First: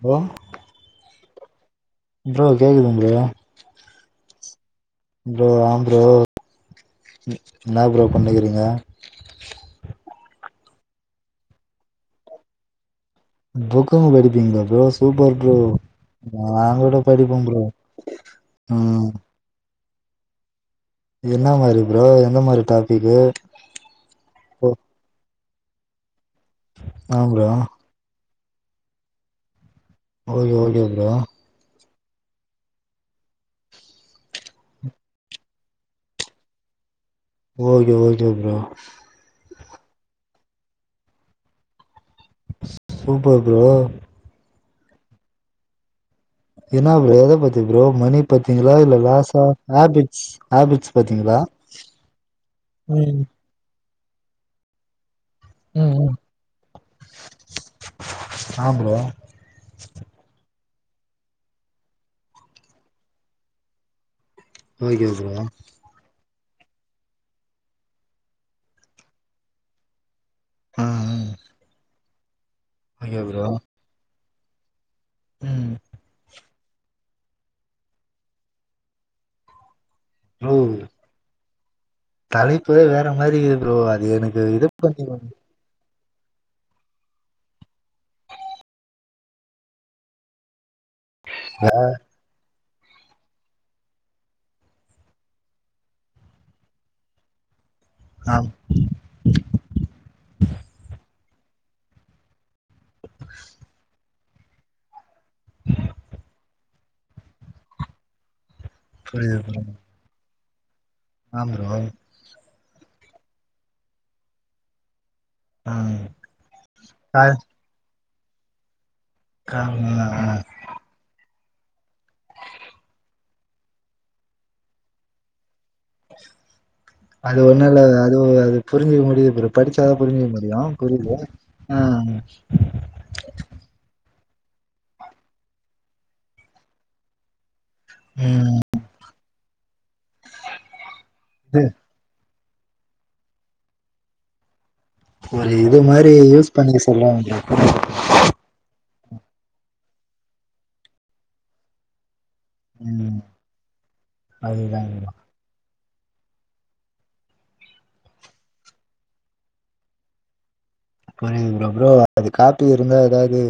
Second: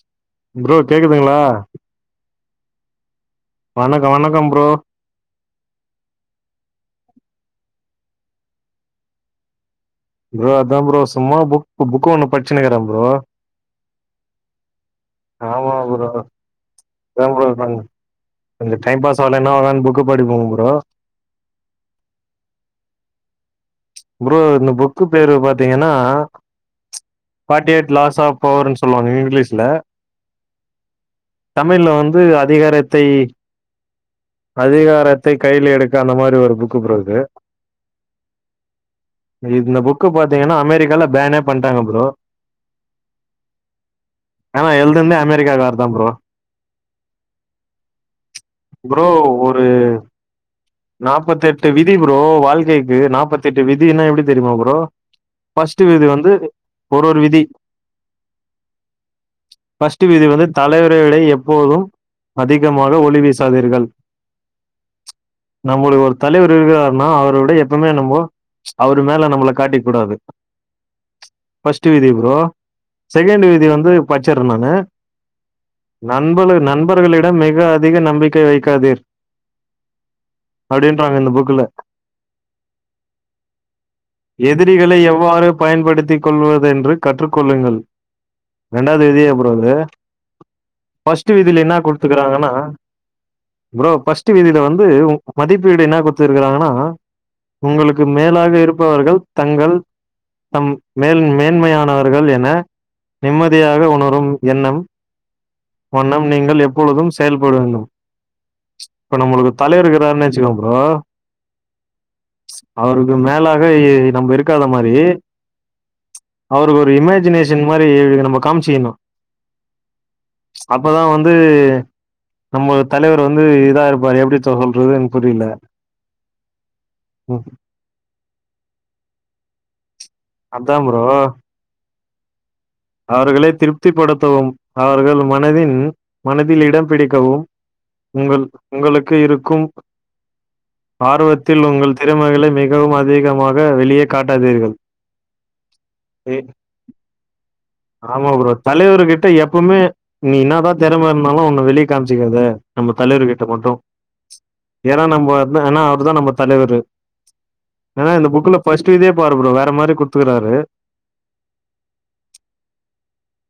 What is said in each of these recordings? Bro bro கேக்குதுங்ளா bro கேக்குதுங் bro வணக்கோ வணக்கம் ப்ரோ ப்ரோ ஆம் ப்ரோ ன் இன்னா ப்ரோ பண்ணுகிறீங்க ப்ரோ அதான் ப்ரோ சும்மா புக் புக்கு ஒன்னு பட்ச்சுனுருக்கே ப்ரோ புக்குங் படிப்பீங்களா ப்ரோஸ் சூப்பர் ப்ரோ ஆமா ப்ரோ நாங்கூட அதா படிப்பே ப்ரோ ம் என்னா ஆவுளானு புக்கு படிப்பங் ப்ரோ என்ன மாரி ப்ரோ எந்த மாரி டாபிக்கு ப்ரோ இந்த புக்கு பேரு பாத்தீங்கன்னா ஆ bro forty eight laws of பவர்ன்னு சொல்லுவாங்க இங்கிலீஷ்ல ஓகே ஓகே ப்ரோ தமிழ்ல வந்து அதிகாரத்தை அதிகாரத்தை கையில எடுக்க அந்த மாரி ஒரு புக்கு ப்ரோ அது ஓகே ஓகே ப்ரோ இந்த புக்கு பாத்தீங்கனா அமெரிக்கால பேனே பண்டாங்க ப்ரோ சூப்பர் ப்ரோ ஆனா எல்துனதே அமெரிக்கா கார்ருதா ப்ரோ என்னா ப்ரோ எத பத்தி ப்ரோ மணி பத்தீங்களா இல்ல ப்ரோ லாஷா ஒரு ஹாபிட்ஸ் ஹாபிட்ஸ் பத்தீங்களா நாப்பத்தெட்டு ம் திட்டு விதினா எப்டி தெரியுமா ப்ரோ ஃபஸ்ட்டு விதிவந்து ஒரு ஒரு விதி ஆ ப்ரோ ஃபஸ்ட் விதி வந்து தலைவர்களை எப்போதும் அதிகமாக ஒளி வீசாதீர்கள் ஓகே ப்ரோ நம்மளுக்கு ஒரு தலைவர் இருக்குறாருனா அவர விட எப்பவுமே நம்மோ அவரு மேல நம்மள காட்டிக்க கூடாது ம் ம் ஃபஸ்ட்டு வீதி ப்ரோ ஓகே செகண்ட் ப்ரோ வீதி வந்து பச்சிருந் நானு ம் நண்பள் நண்பர்களிடம் மிக அதிக நம்பிக்கை வைக்காதீர் அப்டின்றாங்க இந்த புக்கல தலைப்பு தா வேற மாரி இருக்குது ப்ரோ அது எனக்கு இது பண்ணி பயன்படுத்திக் கொள்வது என்று கற்றுக்கொள்ளுங்கள் இரண்டாவது வீதியா ப்ரோ அது ஃபஸ்ட்டு வீதில ஆ என்ன குடுத்துக்றாங்கனா ப்ரோ ஃபஸ்ட்டு வீதில வந்து உ மதிப்பீடு என்ன குத்து இருக்காங்கனா உங்களுக்கு மேலாக இருப் பவர்கள் தங்கள் தம் மேன் மேன்மையானவர்கள் என நிம்மதியாக உணரும் எண்ணம் வண்ணம் நீங்கள் எப்பொழுதும் செயல்படுங்கள் இப்ப புரியுது நம்மளுக்கு புரியுது தலைவர் இருக்குறாருன்னு வச்சுக்கோ ப்ரோ ஆ ப்ரோ அவருக்கு மேலாக இ நம்ம இருக்காத மாரி ஆ அவரு ஒரு ஆ இமேஜினேஷன் மாரி நம்ம காமிச்சிக்கணு [unintelligible] அப்பதா வந்து நம்ம தலைவர் வந்து இதா இருப்பாரு எப்டி சொல்றதுனு எனக்கு புரியல அது ம், ஒன்னு இல்ல அது அது புரிஞ்சுக்க முடியு ப்ரோ படிச்சாதா புரிஞ்சிக்க முடியு முடியு அதான் ப்ரோ புரியுது ஆ அவர்களை திருப்தி படுத்தவும் அவர்கள் மனதின் மனதில் இடம் பிடிக்கவும் உங்கள் ம் உங்களுக்கு இருக்கும் இது ஆர்வத்தில் உங்கள் திறமைகளை மிகவும் அதிகமாக வெளியே காட்டாதீர்கள் ஒரு இது மாரி ஏ யூஸ் பண்ணிக்க சொல்றாங்க ப்ரோ ஆமா ப்ரோ தலைவரு கிட்ட எப்புமே நீ இன்னாதா தெறம இருந்தாலு ஒன்ன வெளிய காமிச்சிக்காத நம்ம ம் தலைவர் கிட்ட மட்டு அதுதா ஏனா ப்ரோ நம்ம இருந்த ஆனா அவரு தா நம்ம தலைவரு ஏனா இந்த புக்ல ஃபஸ்ட்டு இதே பாரு ப்ரோ வேற மாரி குடுத்துக்குறாரு [unintelligible] ப்ரோ ப்ரோ அது காப்பி இருந்தா எதாவது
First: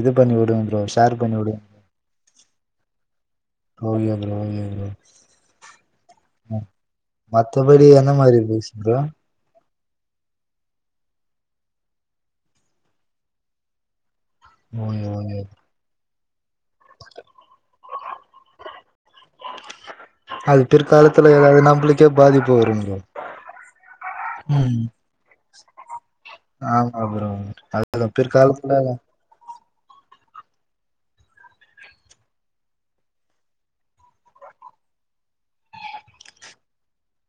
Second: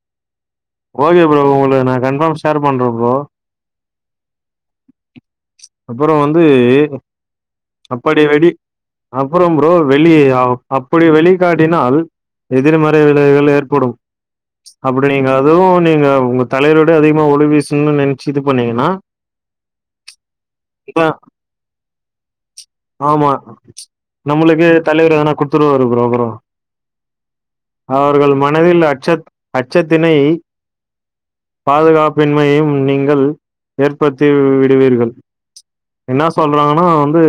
இது பண்ணி உடுங் ப்ரோ ஷேர் ஓகே பண்ணி ப்ரோ விடுங்க உங்குளுக்கு நா கன்ஃபாம் ஷேர் பண்றே bro okay bro okay bro அப்பறோ வந்து ம் மத்தபடி என்ன அப்படி மாரி வெளி இருந்துச்சு ப்ரோ அப்பறோ ப்ரோ வெளி அப்படி வெளிகாட்டினால் எதிர்மறை விளைவுகள் ஏற்படும் ஓகே அப்டி நீங்க ஓகே அதுவு நீங்க உங்க தலைவரோட அதிகமாக ஒளி வீசணுன் நெனைச்சு இது பண்ணீங்கனா அது பிற்காலத்துல எதாது நம்புளுக்கே பாதிப் ஆமா நம்முளுக்கு ம் தலைவர் எதனா குடுத்துருவாரு ப்ரோ அப்றோ ஆமா ப்ரோ [inaudible] பிற்காலத்துல மனதில் அச்சத் அச்சத்தினை பாதுகாப்பின்மையும் நீங்கள் ஏற்படுத்தி விடுவீர்கள் என்னா சொல்றாங்கன்னா வந்து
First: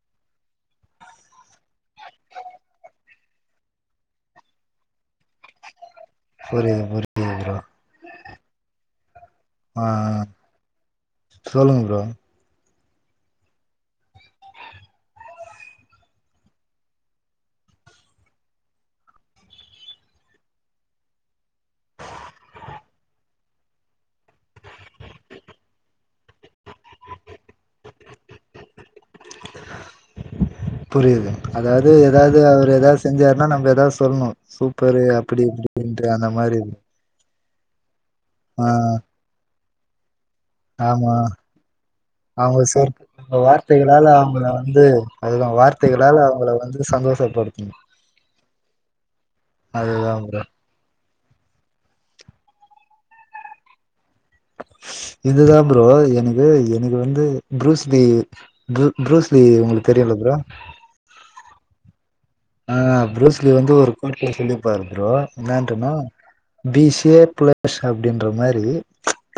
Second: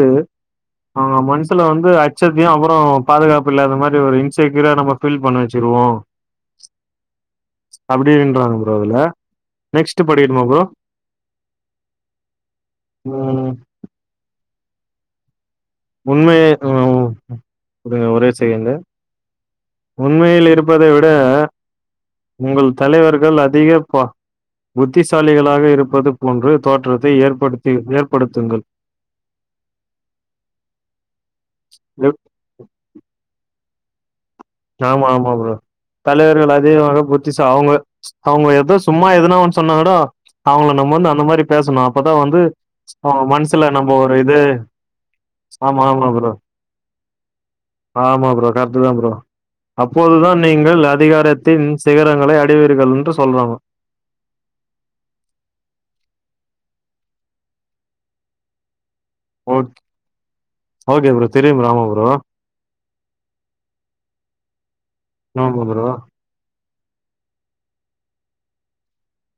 அவங்க மனசுல வந்து அச்சத்தையு அப்றோ பாதுகாப்பு இல்லாத மாரி ஒரு இன்செக்யூரா நம்ம ஃபில் பண்ண வச்சுருவோ புரியிது புரியிது ப்ரோ அப்டின்றாங்க ப்ரோ அதுல ஆ நெக்ஸ்ட் படிக்கட்டுமா ப்ரோ சொல்லுங்க ப்ரோ ம் உண்மைய [inaudible] இருங்க ஒரே செகெண்டு உண்மையில் இருப்பதை விட உங்கள் தலைவர்கள் அதிக பா புத்திசாலிகளாக இருப்பது போன்று தோற்றத்தை ஏற்படுத்தி ஏற்படுத்துங்கள் புரியிது அதாது எதாது அவரு எதாது செஞ்சாருன்னா நம்ம எதாது சொல்ணு ஆமா ஆமா ப்ரோ தலைவர்கள் மாரி அதிகமாக புத் திசு அவுங்க அவுங்க ஆ எதோ சும்மா எதுனா ஒன்னு சொன்னாகூட அவங்கள நம்ம வந்து ஆமா அந்த மாரி பேசணு அப்பதா வந்து அவங்க சொற் அவுங் மனசுல நம்ம வார்த்தைகளால ஒரு இது அவங்கள வந்து அதுதா ஆமா ஆமா வார்த்தைகளாலா ப்ரோ அவங்கள வந்து சந்தோஷப்படுத்துணு ஆமா ப்ரோ கரெட்டுதா ப்ரோ அதுதா அப்போதுதான் ப்ரோ நீங்கள் அதிகாரத்தின் சிகரங்களை அடைவீர்கள் என்று சொல்றாங்க இதுதா ப்ரோ எனக்கு எனக்கு வந்து ப்ரூஸ்லீ ப்ரூ ப்ரூஸ்லி ஓ உங்குளுக்கு தெரியுல ப்ரோ ஓகே ப்ரோ தெரியு ப்ரோ ஆமா ப்ரோ ஆ ப்ரூஸ்லி வந்து ஒரு [inaudible] சொல்லிப்பாரு ப்ரோ ஆமா ப்ரோ என்னான்ட்டுனா தி ஷேப்லெஸ் அப்டின்ற மாரி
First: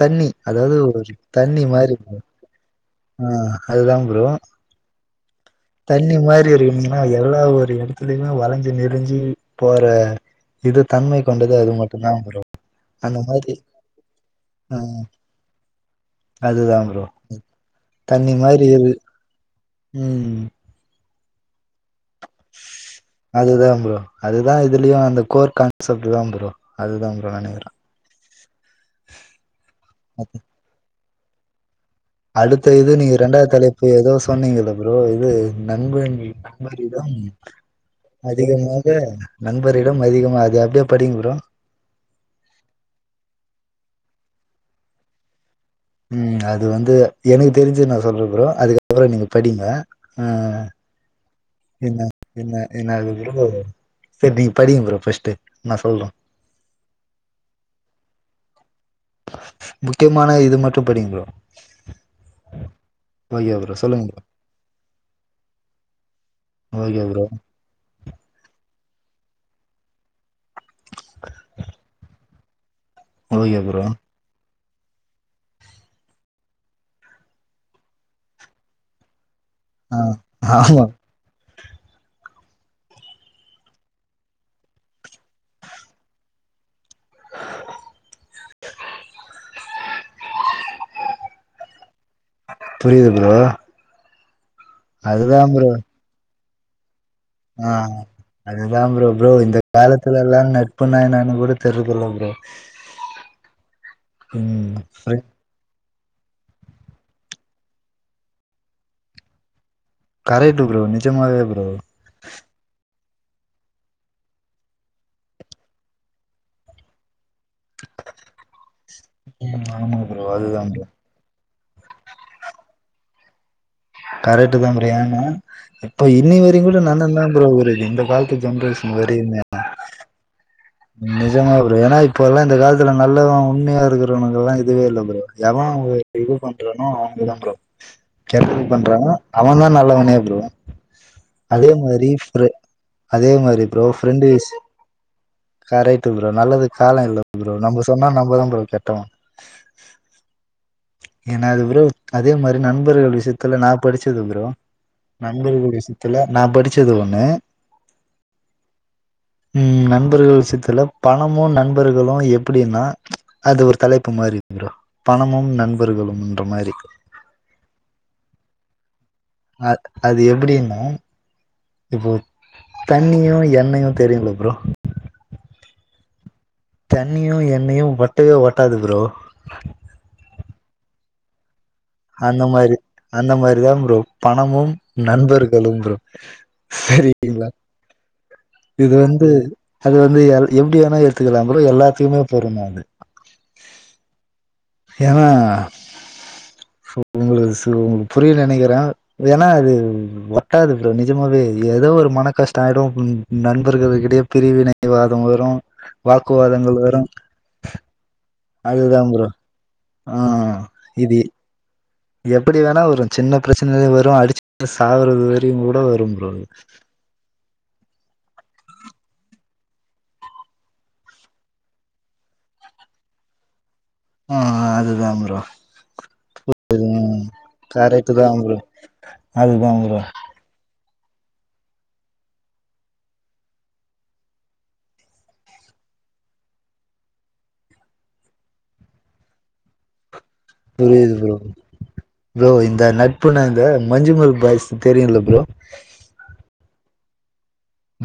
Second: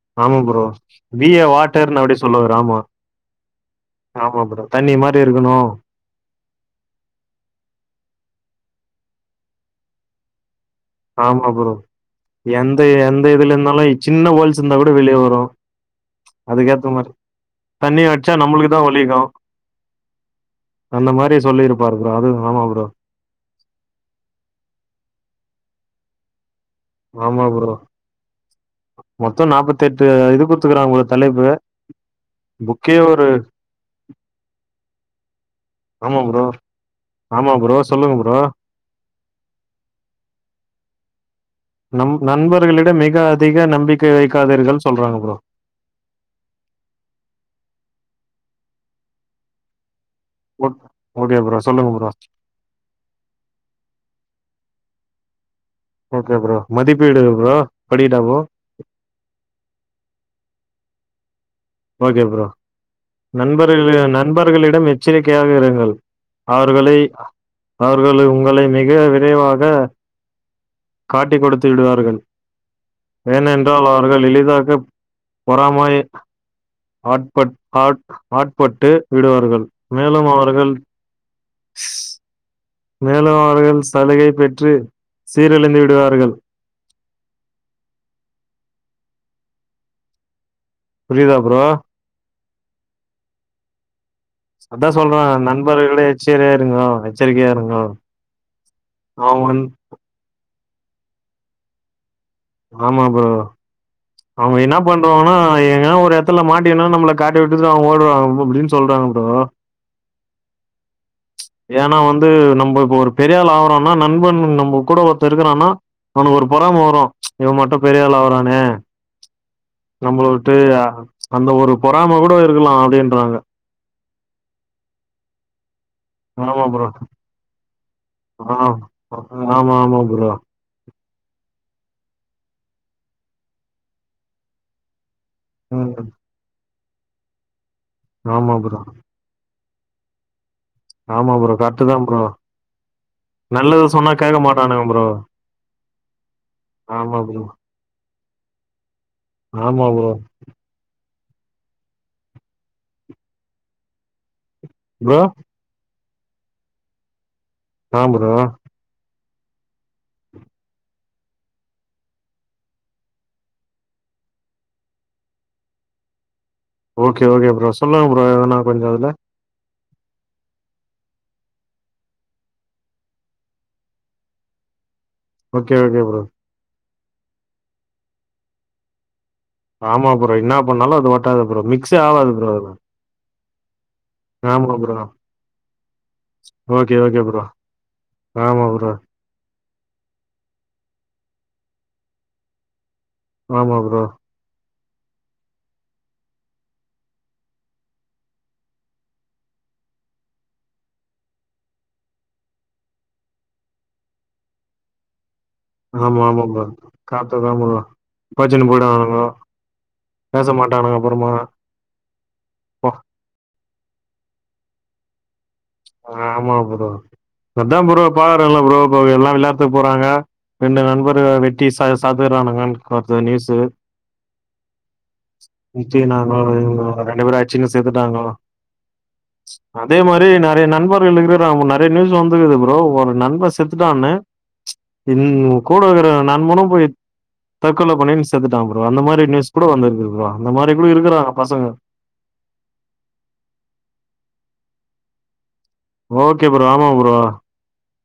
தண்ணி ஆமா ப்ரோ அதாவது ஒரு பி ஏ தண்ணி மாரி வாட்டர்ன்னு அப்டி சொல்லுவாரு ஆமா ஆ அது தா ப்ரோ தண்ணி மாரி இருக்குணு தண்ணி மாரி இருக்கும்னுனா எல்லா ஒரு எடத்துலயுமே வளைஞ்சி நெளிஞ்சு போற இது தன்மை ஆமா கொண்டது அது ப்ரோ மட்டுந்தா ப்ரோ எந்த அந்த எந்த இதுல மாரி இருந்தாலு சின்ன ஹோல்ஸ் இருந்தா ஆ கூட வெளிய வரு அதுதா அதுக்கேத்த ப்ரோ மாரி அடிச்சா தண்ணி மாரி நம்மளுக்கு தா இரு வலிக்கு ம் அந்த மாரி சொல்லியிருப்பாரு ப்ரோ அது ஆமா ப்ரோ அதுதா ப்ரோ அதுதா இதுலயு அந்த கோர் கான்செப்ட் தா ப்ரோ அதுதா ஆமா ப்ரோ நெனைக்கிறே மொத்தோ நாப்பத்தெட்டு இது குடுத்துக்கறாங்க ப்ரோ தலைப்பு அடுத்த இது புக்கே நீங்க ஒரு ரெண்டாவது தலைப்பு ஏதோ சொன்னீங்க ப்ரோ இது [unintelligible] ஆமா அது ப்ரோ மாரிதான் ஆமா ப்ரோ சொல்லுங்க ப்ரோ அதிகமாக நண்பரிடம் அதிகமாக அது அப்டியே படிங்க ப்ரோ நம் நண்பர்களிடம் மிக அதிக நம்பிக்கை வைக்காதீர்கள்னு சொல்றாங்க ப்ரோ ம் அது வந்து எனக்கு தெரிஞ்சு நா சொல்றே ப்ரோ அதுக்கப்றோ நீங்க படிங்க ஓக் ஓகே ப்ரோ சொல்லுங்க என்ன ப்ரோ என்ன என்ன அது செரி நீ படிங்க ப்ரோ ஃபஸ்ட்டு ஓகே ப்ரோ மதிப்பீடு ப்ரோ படிக்கட்டா ப்ரோ முக்கியமான இது மட்டு படிங்க bro okay bro okay bro நண்பர்கள சொல்லுங்க நண்பர்களிடம் எச்சரிக்கையாக இருங்கள் ப்ரோ அவர்களை ஓகே ப்ரோ அவர்களை உங்களை மிக விரைவாக காட்டி குடுத்து விடுவார்கள் ஓகே ப்ரோ ஏனென்றால் அவர்கள் எளிதாக பொறமை ஆட் பட் ஆ ஆட்பட்டு விடுவார்கள் ஆ மேலும் அவர்கள் ஆமா மேலும் அவர்கள் சலுகை பெற்று சீரழிந்து விடுவார்கள் புரியுதா ப்ரோ புரியுது ப்ரோ அதா சொல்றே அதுதா ப்ரோ நண்பர்களே எச்சரியா இருங்கோ எச்சரிக்கையா ஆ இருங்கோ. அதுதா ப்ரோ ப்ரோ அவன் இந்த வந் காலத் த்தில்ல நட்புனா என்னனு கூட தெரியறது இல்ல ப்ரோ ஆமா ப்ரோ அவங்க ம் என்ன பண்றவாங்கன்னா எங்கனா ஒரு த்துல மாட்டினணு நம்மள காட்ட விட்டு அவங்க ஓடுவாங்க அப்டின்னு சொல்றாங்க ப்ரோ கரெட்டு ப்ரோ நிஜமாவே ப்ரோ ஏன்னா வந்து நம்ம இப்ப ஒரு பெரிய ஆள் ஆகுறோன்னா நண்பன் நம்ம கூட ஒருத்த இருக்கிறான்னா அவனுக்கு ஒரு பொறாம வரு இவ மட்டு பெரிய ஆள் ஆவுறானே [inaudible] நம்மள விட்டு அதுதா அந்த ஒரு பொறாம கூட இருக்கலா அப்டின்றாங்க கரெக்ட் தா ப்ரோ ஏன்னா இப்ப இன் வரையு ஆமா கூட ப்ரோ [unintelligible] ப்ரோ இந்த காலத்து ஆ ஜென்ரேஷன் ஆமா ஆமா ப்ரோ நிஜமாவே ப்ரோ ஏன்னா இப்ப எல்லா இந்த காலத்துல நல்லதா உண்மையா இருக்கிறவங்க எல்லா இதுவே இல்ல ப்ரோ எவ ம் இது பண்றானோ அவனுக்குதா ப்ரோ ஆமா கெட்டது ப்ரோ பண்றானோ அவனந்தா நல்லவனோ ப்ரோ ஆமா ப்ரோ அதே கரெட்டு தா மாரி ப்ரோ ஃப்ரெ அதே மாரி நல்லது சொன்னா கேக்க மாட்டானுங்க ப்ரோ கரெட்டு ப்ரோ நல்லது கால இல்ல ப்ரோ நம்ம சொன்னா நம்மதா ப்ரோ கெட்டவ ஆமா ப்ரோ ஏன்னா அது ப்ரோ அதே மாரி நண்பர்கள் விஷயத்துல நா படிச்சது ப்ரோ ப்ரோ நண்பர்கள் விஷயத்துல நா படிச்சது ஒண்ணு ஆ ப்ரோ ம் நண்பர்கள் விஷயத்துல பணமு நண்பர்களு எப்டின்னா அது ஒரு தலைப்பு மாரி ப்ரோ பணமும் நண்பர்களும்ன்ற மாரி ஓகே ஓகே ப்ரோ சொல்லுங்க ப்ரோ எதுன கொஞ்சோ அதுல ஆ அது எப்பிடின்னா இப்போ தண்ணியு எண்ணெயு தெரியுல்ல ப்ரோ ஓகே ஓகே ப்ரோ தண்ணியு எண்ணெயு ஒட்டவே ஒட்டாது ப்ரோ ஆமா ப்ரோ என்னா பண்ணாலு அது ஓட்டாது ப்ரோ மிக் அந்த மாரி அந்த மாரிதா ப்ரோ பணமும் ஆமா ப்ரோ நண்பர்களும் ப்ரோ ஓகே ஓகே ப்ரோ சரிங்களா ஆமா ப்ரோ இது வந்து அது வந்து எல் எப்டி வேணா எடுத்துக்கலா ப்ரோ எல்லாத்துக்குமே பொருந்து அது ஆமா ப்ரோ ஏனா உங்களுக்கு புரியு நெனைக்கிறே ஏனா அது ஒட்டாது ப்ரோ நெஜமாவே ஏதோ ஒரு மன கஷ்டோ ஆயிடு ம் நண்பர்களுக்கிடையே பிரிவினைவாதம் வரும் ஆமா ஆமா ப்ரோ கரெக்டு தா ப்ரோ கோச்சினு அதுதா போயிடுவானுங்கோ ப்ரோ ஆ பேச மாட்டானுங்க இது அப்றமா எப்டி வேணா வரு சின்ன பிரச்சனைல வரு அடிச்சுட்டு சாகுறது வர திம் கூட வரு ப்ரோ ஆமா ப்ரோ அதா ப்ரோ பாகுறோல்லா ப்ரோ இப்ப எல்லா விளாத்துக்கு போறாங்க ரெண்டு நண்பரு வெட்டி ச சாதுரானுங்கன் வருது நியூஸு ஆ அதுதா ப்ரோ குச்சினானுங்கோ ரெண்டு பேரு அச்சின் கரெக்ட் தா செத்துட்டானுங்கோ ப்ரோ அதுதா அதே ப்ரோ மாரி நா எ நண்பர்கள் இருகுறாங்க நெறய நியூஸ்ல வந்துருக்குது ப்ரோ ஒரு நண்பர் செத்துட்டான்னு இன் கூட இருக்ற நண்பனும் போயிட் தற்கொல பண்ணின்னு செத்துட்டா ப்ரோ அந்த மாரி நியூஸ் கூட வந்துருக்கு ப்ரோ அந்த மாதிரி கூட புரியுது இருக்கிறாங்க ப்ரோ பசங்க ப்ரோ இந்த நட்புனா இந்த மஞ்சுமேல் பாய்ஸ் தெரியுல்ல ப்ரோ ஓகே ப்ரோ ஆமா ப்ரோ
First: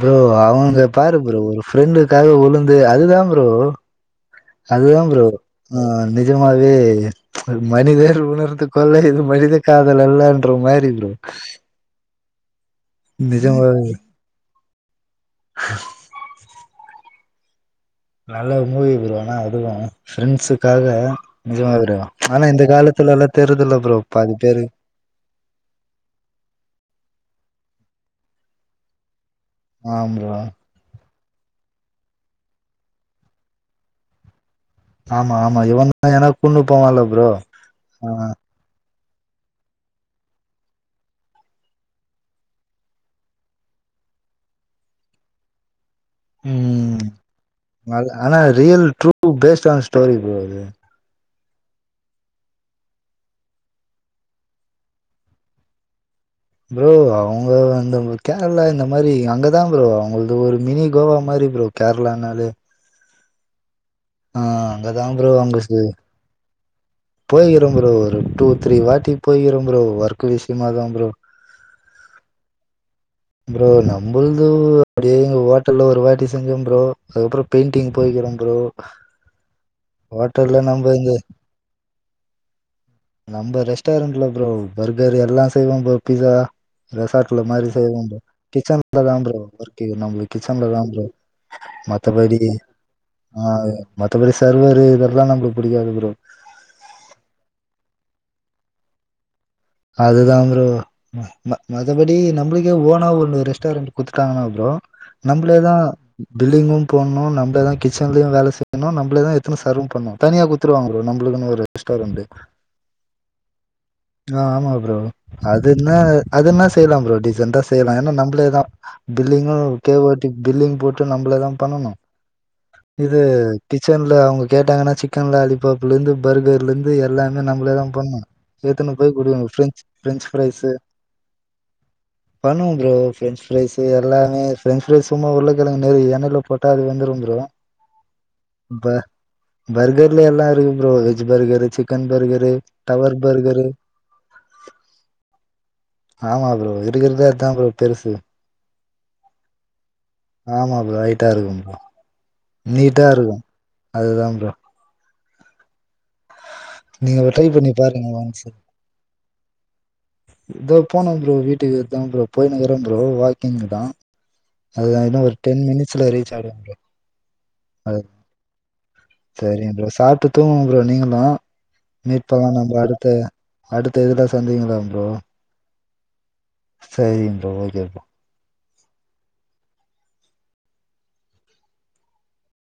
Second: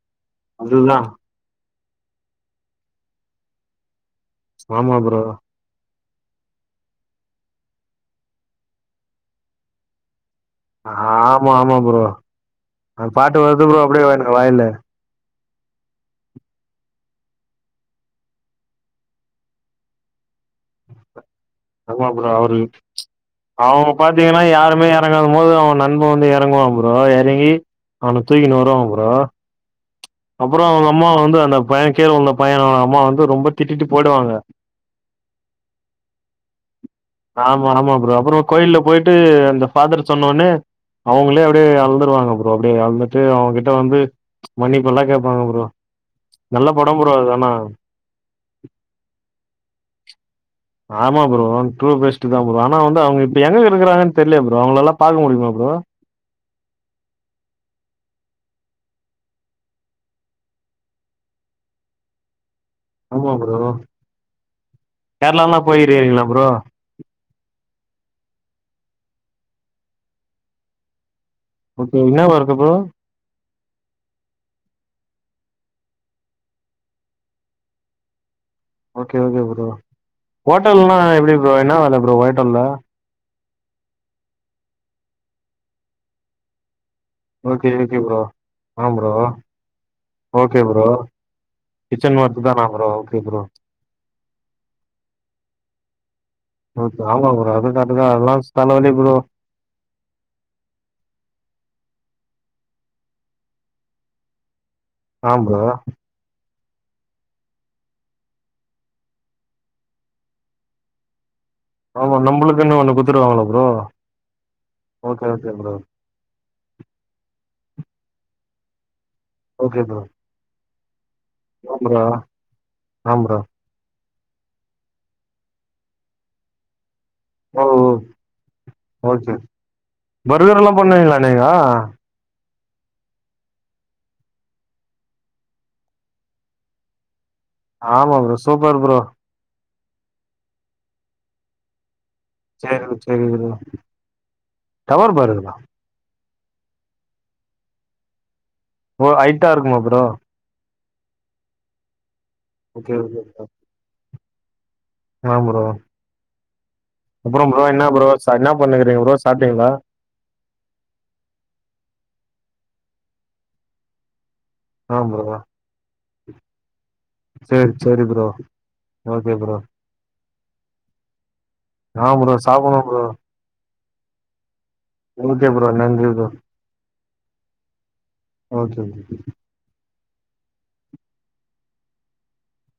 ப்ரோ அவுங்க அதுதான் பாரு ப்ரோ ஒரு ஃப்ரெண்டுக்காக உளுந்து அதுதா ப்ரோ அதுதா ப்ரோ ஆ நெஜமாவே மனிதர் உணர்ந்து கொல்ல இது மனித காதல் அல்ல ஆமா ஆமா ப்ரோ அந் பாட்டு வருது ப்ரோ நிஜமாவே அப்டியே எனக்கு வாய்ல நல்ல மூவி ப்ரோ ஆனா அதுதா ஃப்ரெண்ட்ஸுக்காக நெஜமா ப்ரோ ஆமா ஆனா அவரு இந்த காலத்துல எல்லா தெரிதுல்ல ப்ரோ பாதி பேரு எறங்குறம் போது அவ நண்ப வந்து எறங்குவா ப்ரோ எறங்கி அவன தூக்கினு வருவாங்க ப்ரோ ஆம் ப்ரோ அப்றோ அவுங்க அம்மா வந்து அந்த பைய கீழ விழுந்த பையனோட அம்மா வந்து ரொம்ப திட்டிட்டு போயிடுவாங்க ஆமா ஆமா இவன் ஏனா குன்னு போவால்ல ஆமா ஆமா ப்ரோ அப்றோ கோயில்ல போயிட்டு அந்த ஃபாதர் சொன்னோன்னே அவுங்களே அப்டியே அழுந்துருவாங்க ப்ரோ அப்டியே அழுதுட்டு அவ கிட்ட வந்து மன்னிப்பெல்லா கேப்பாங்க ப்ரோ நல்ல படோ ப்ரோ அது ஆனா அது ஆனா ரியல் ட்ரூ பேஸ்ட் ஆன ஸ்டோரி ப்ரோ அது ஆமா ப்ரோ ட்ரு பெஸ்ட் தா ப்ரோ ஆனா வந்து அவுங்க இப்ப எங்க இருக்காங்கன் தெரியலய ப்ரோ அவங்கள எல்லா பாக்க முடியுமா ப்ரோ ப்ரோ அவுங்க வந்து கேரளா இந்த மாரி அங்கதா ப்ரோ அவுங்கள்து ஒரு மினி கோவா மாரி ப்ரோ கேரளானாலே ஆமா ப்ரோ ஆ அங்கதா கேரளாலா போயிறீீங்களா ப்ரோ போயிக்றோ ப்ரோ ஒரு டூ த்ரீ வாட்டி போயிக்றோ ப்ரோ ஒர்க் விஷ்யமா தா ப்ரோ ஓக்கே என்னாவா இருக்க ப்ரோ ப்ரோ நம்புள்து அப்டியே எங்க ஹோட்டல்ல ஒரு வாட்டி செஞ்சே ப்ரோ அதுக்கப்றோ பெயிண்டிங் போய்க்கிறே ப்ரோ ஓக்கே ஓக்கே ப்ரோ ஹோட்டல்ல நம்ம ஹோட்டல்னா இந்த எப்டி ப்ரோ என்னா வேல ப்ரோ ஹோட்டல்ல நம்ப ரெஸ்டாரெண்ட்ல ப்ரோ பர்கர் எல்லா செய்வ ப்ரோ பிஸா ரெசார்ட்ல மாறி ஓகே ஓகே செய்வ ப்ரோ கிச்சன்ல தா ப்ரோ ஒர்க்கு நம்மளுக்கு கிச்சன்ல தா ப்ரோ கிச்சன் ஒர்க் மத்தபடி தானா ப்ரோ ஓகே ப்ரோ ஆ மத்தபடி சர்வரு இதெல்லா நம்பளுக்கு புடிக்காது ப்ரோ ஓக்கே வாங்கலா ப்ரோ [unintelligible] தலவலி ப்ரோ அதுதா ப்ரோ ம ம மத்தபடி நம்பளுக்கே ஓனா ஒண்ணு ரெஸ்டாரண்ட் குடுத்துட்டாங்கன்னா ப்ரோ ஆ நம்ளே ப்ரோ தா பில்லிங்கு போட்ணு நம்பளேதா கிச்சன்லயு வேல செய்யணு நம்பளேதா எத்துனு சர்வு பண்ணணு தனியா குடுத்துருவாங்க ப்ரோ நம்பளுக்குன்னு ஒரு ஆமா ரெஸ்டாரண்ட் நம்பளுக்குன்னு ஒண்ணு குடுத்துருவாங்களா ப்ரோ ஆ ஆமா ப்ரோ ஓகே ஓகே அது ப்ரோ என்ன அது என்ன செய்யலா ப்ரோ டீசென்ட்டா செய்லா ஏன்னா நம்பளேதா ஓகே பில்லிங்கு ப்ரோ பில்லிங் போட்டு [unintelligible] நம்பளே தா ஆ பண்ணணு ப்ரோ இது ஆ ப்ரோ கிச்சன்ல அவுங்க கேட்டாங்கன்னா சிக்கன் லாலிபாப்லேந்து பர்கர்லருந்து எல்லா லா ஓ நம்பளேதா ஓ பண்ணும் ஏத்துன்னு போய் ஓகே குடுவங்க பிரெஞ் பிரெஞ்சு பர்கர் பிரைஸ்சு எல்லா பண்ணுவீங்களா நீங்க பண்ணுவ ப்ரோ பிரெஞ்ச் பிரைஸ்சு எல்லாமே பிரெஞ்ச் பிரைஸ் சும்மா உருளக்கேலங்கு மாறி எண்ணெய்ல போட் உட்டா அது விழுந்துரும் ப்ரோ ஆமா ப்ரோ சூப்பர் ப ப்ரோ பர்கர்ல எல்லா இருக்கு bro veg burger chicken burger சேரி டவர் சேரி ப்ரோ பர்கரு டவர் பர்க்கலா ஆமா ப்ரோ இருக்கிறதே அத்தா ப்ரோ பெருசு ஓ ஐட்டா இருக்குமா ப்ரோ ஆமா ப்ரோ ஹைட்டா இருக்கும் ப்ரோ ஓக்கே நீட்டா ஓக்கே இருக்கு வெக்கட்டா அதுதா ப்ரோ ஏன் ப்ரோ நீங்க அப்புறோ ட்ரை ப்ரோ பண்ணி என்னா ப்ரோ பாருங்க என்ன ஒன்ஸு பண்ணுயிருக்கீங்க ப்ரோ சாப்ட்டீங்ளா தோ போனும் ப்ரோ வீட்டுக்கு தா ப்ரோ போய்ன்னு இக்கிறே ப்ரோ வாக்கிங் தா அதுதா ஆ இன்னும் ப்ரோ ஒரு டென் மினிட்ஸ்ல ரீச் ஆயிடுவே ப்ரோ சேரி சேரி ப்ரோ சரிங் ப்ரோ சாப்ட்டு தூங்குங்க ப்ரோ நீங்களும் ஆ மீட் ப்ரோ பண்லா நம்ம சாப்புட்ணு ப்ரோ அடுத்த அடுத்த இதுல சந்திக்கலா ப்ரோ ஒக்கே ப்ரோ நன்றி ப்ரோ சரிங் bro okay bro okay bro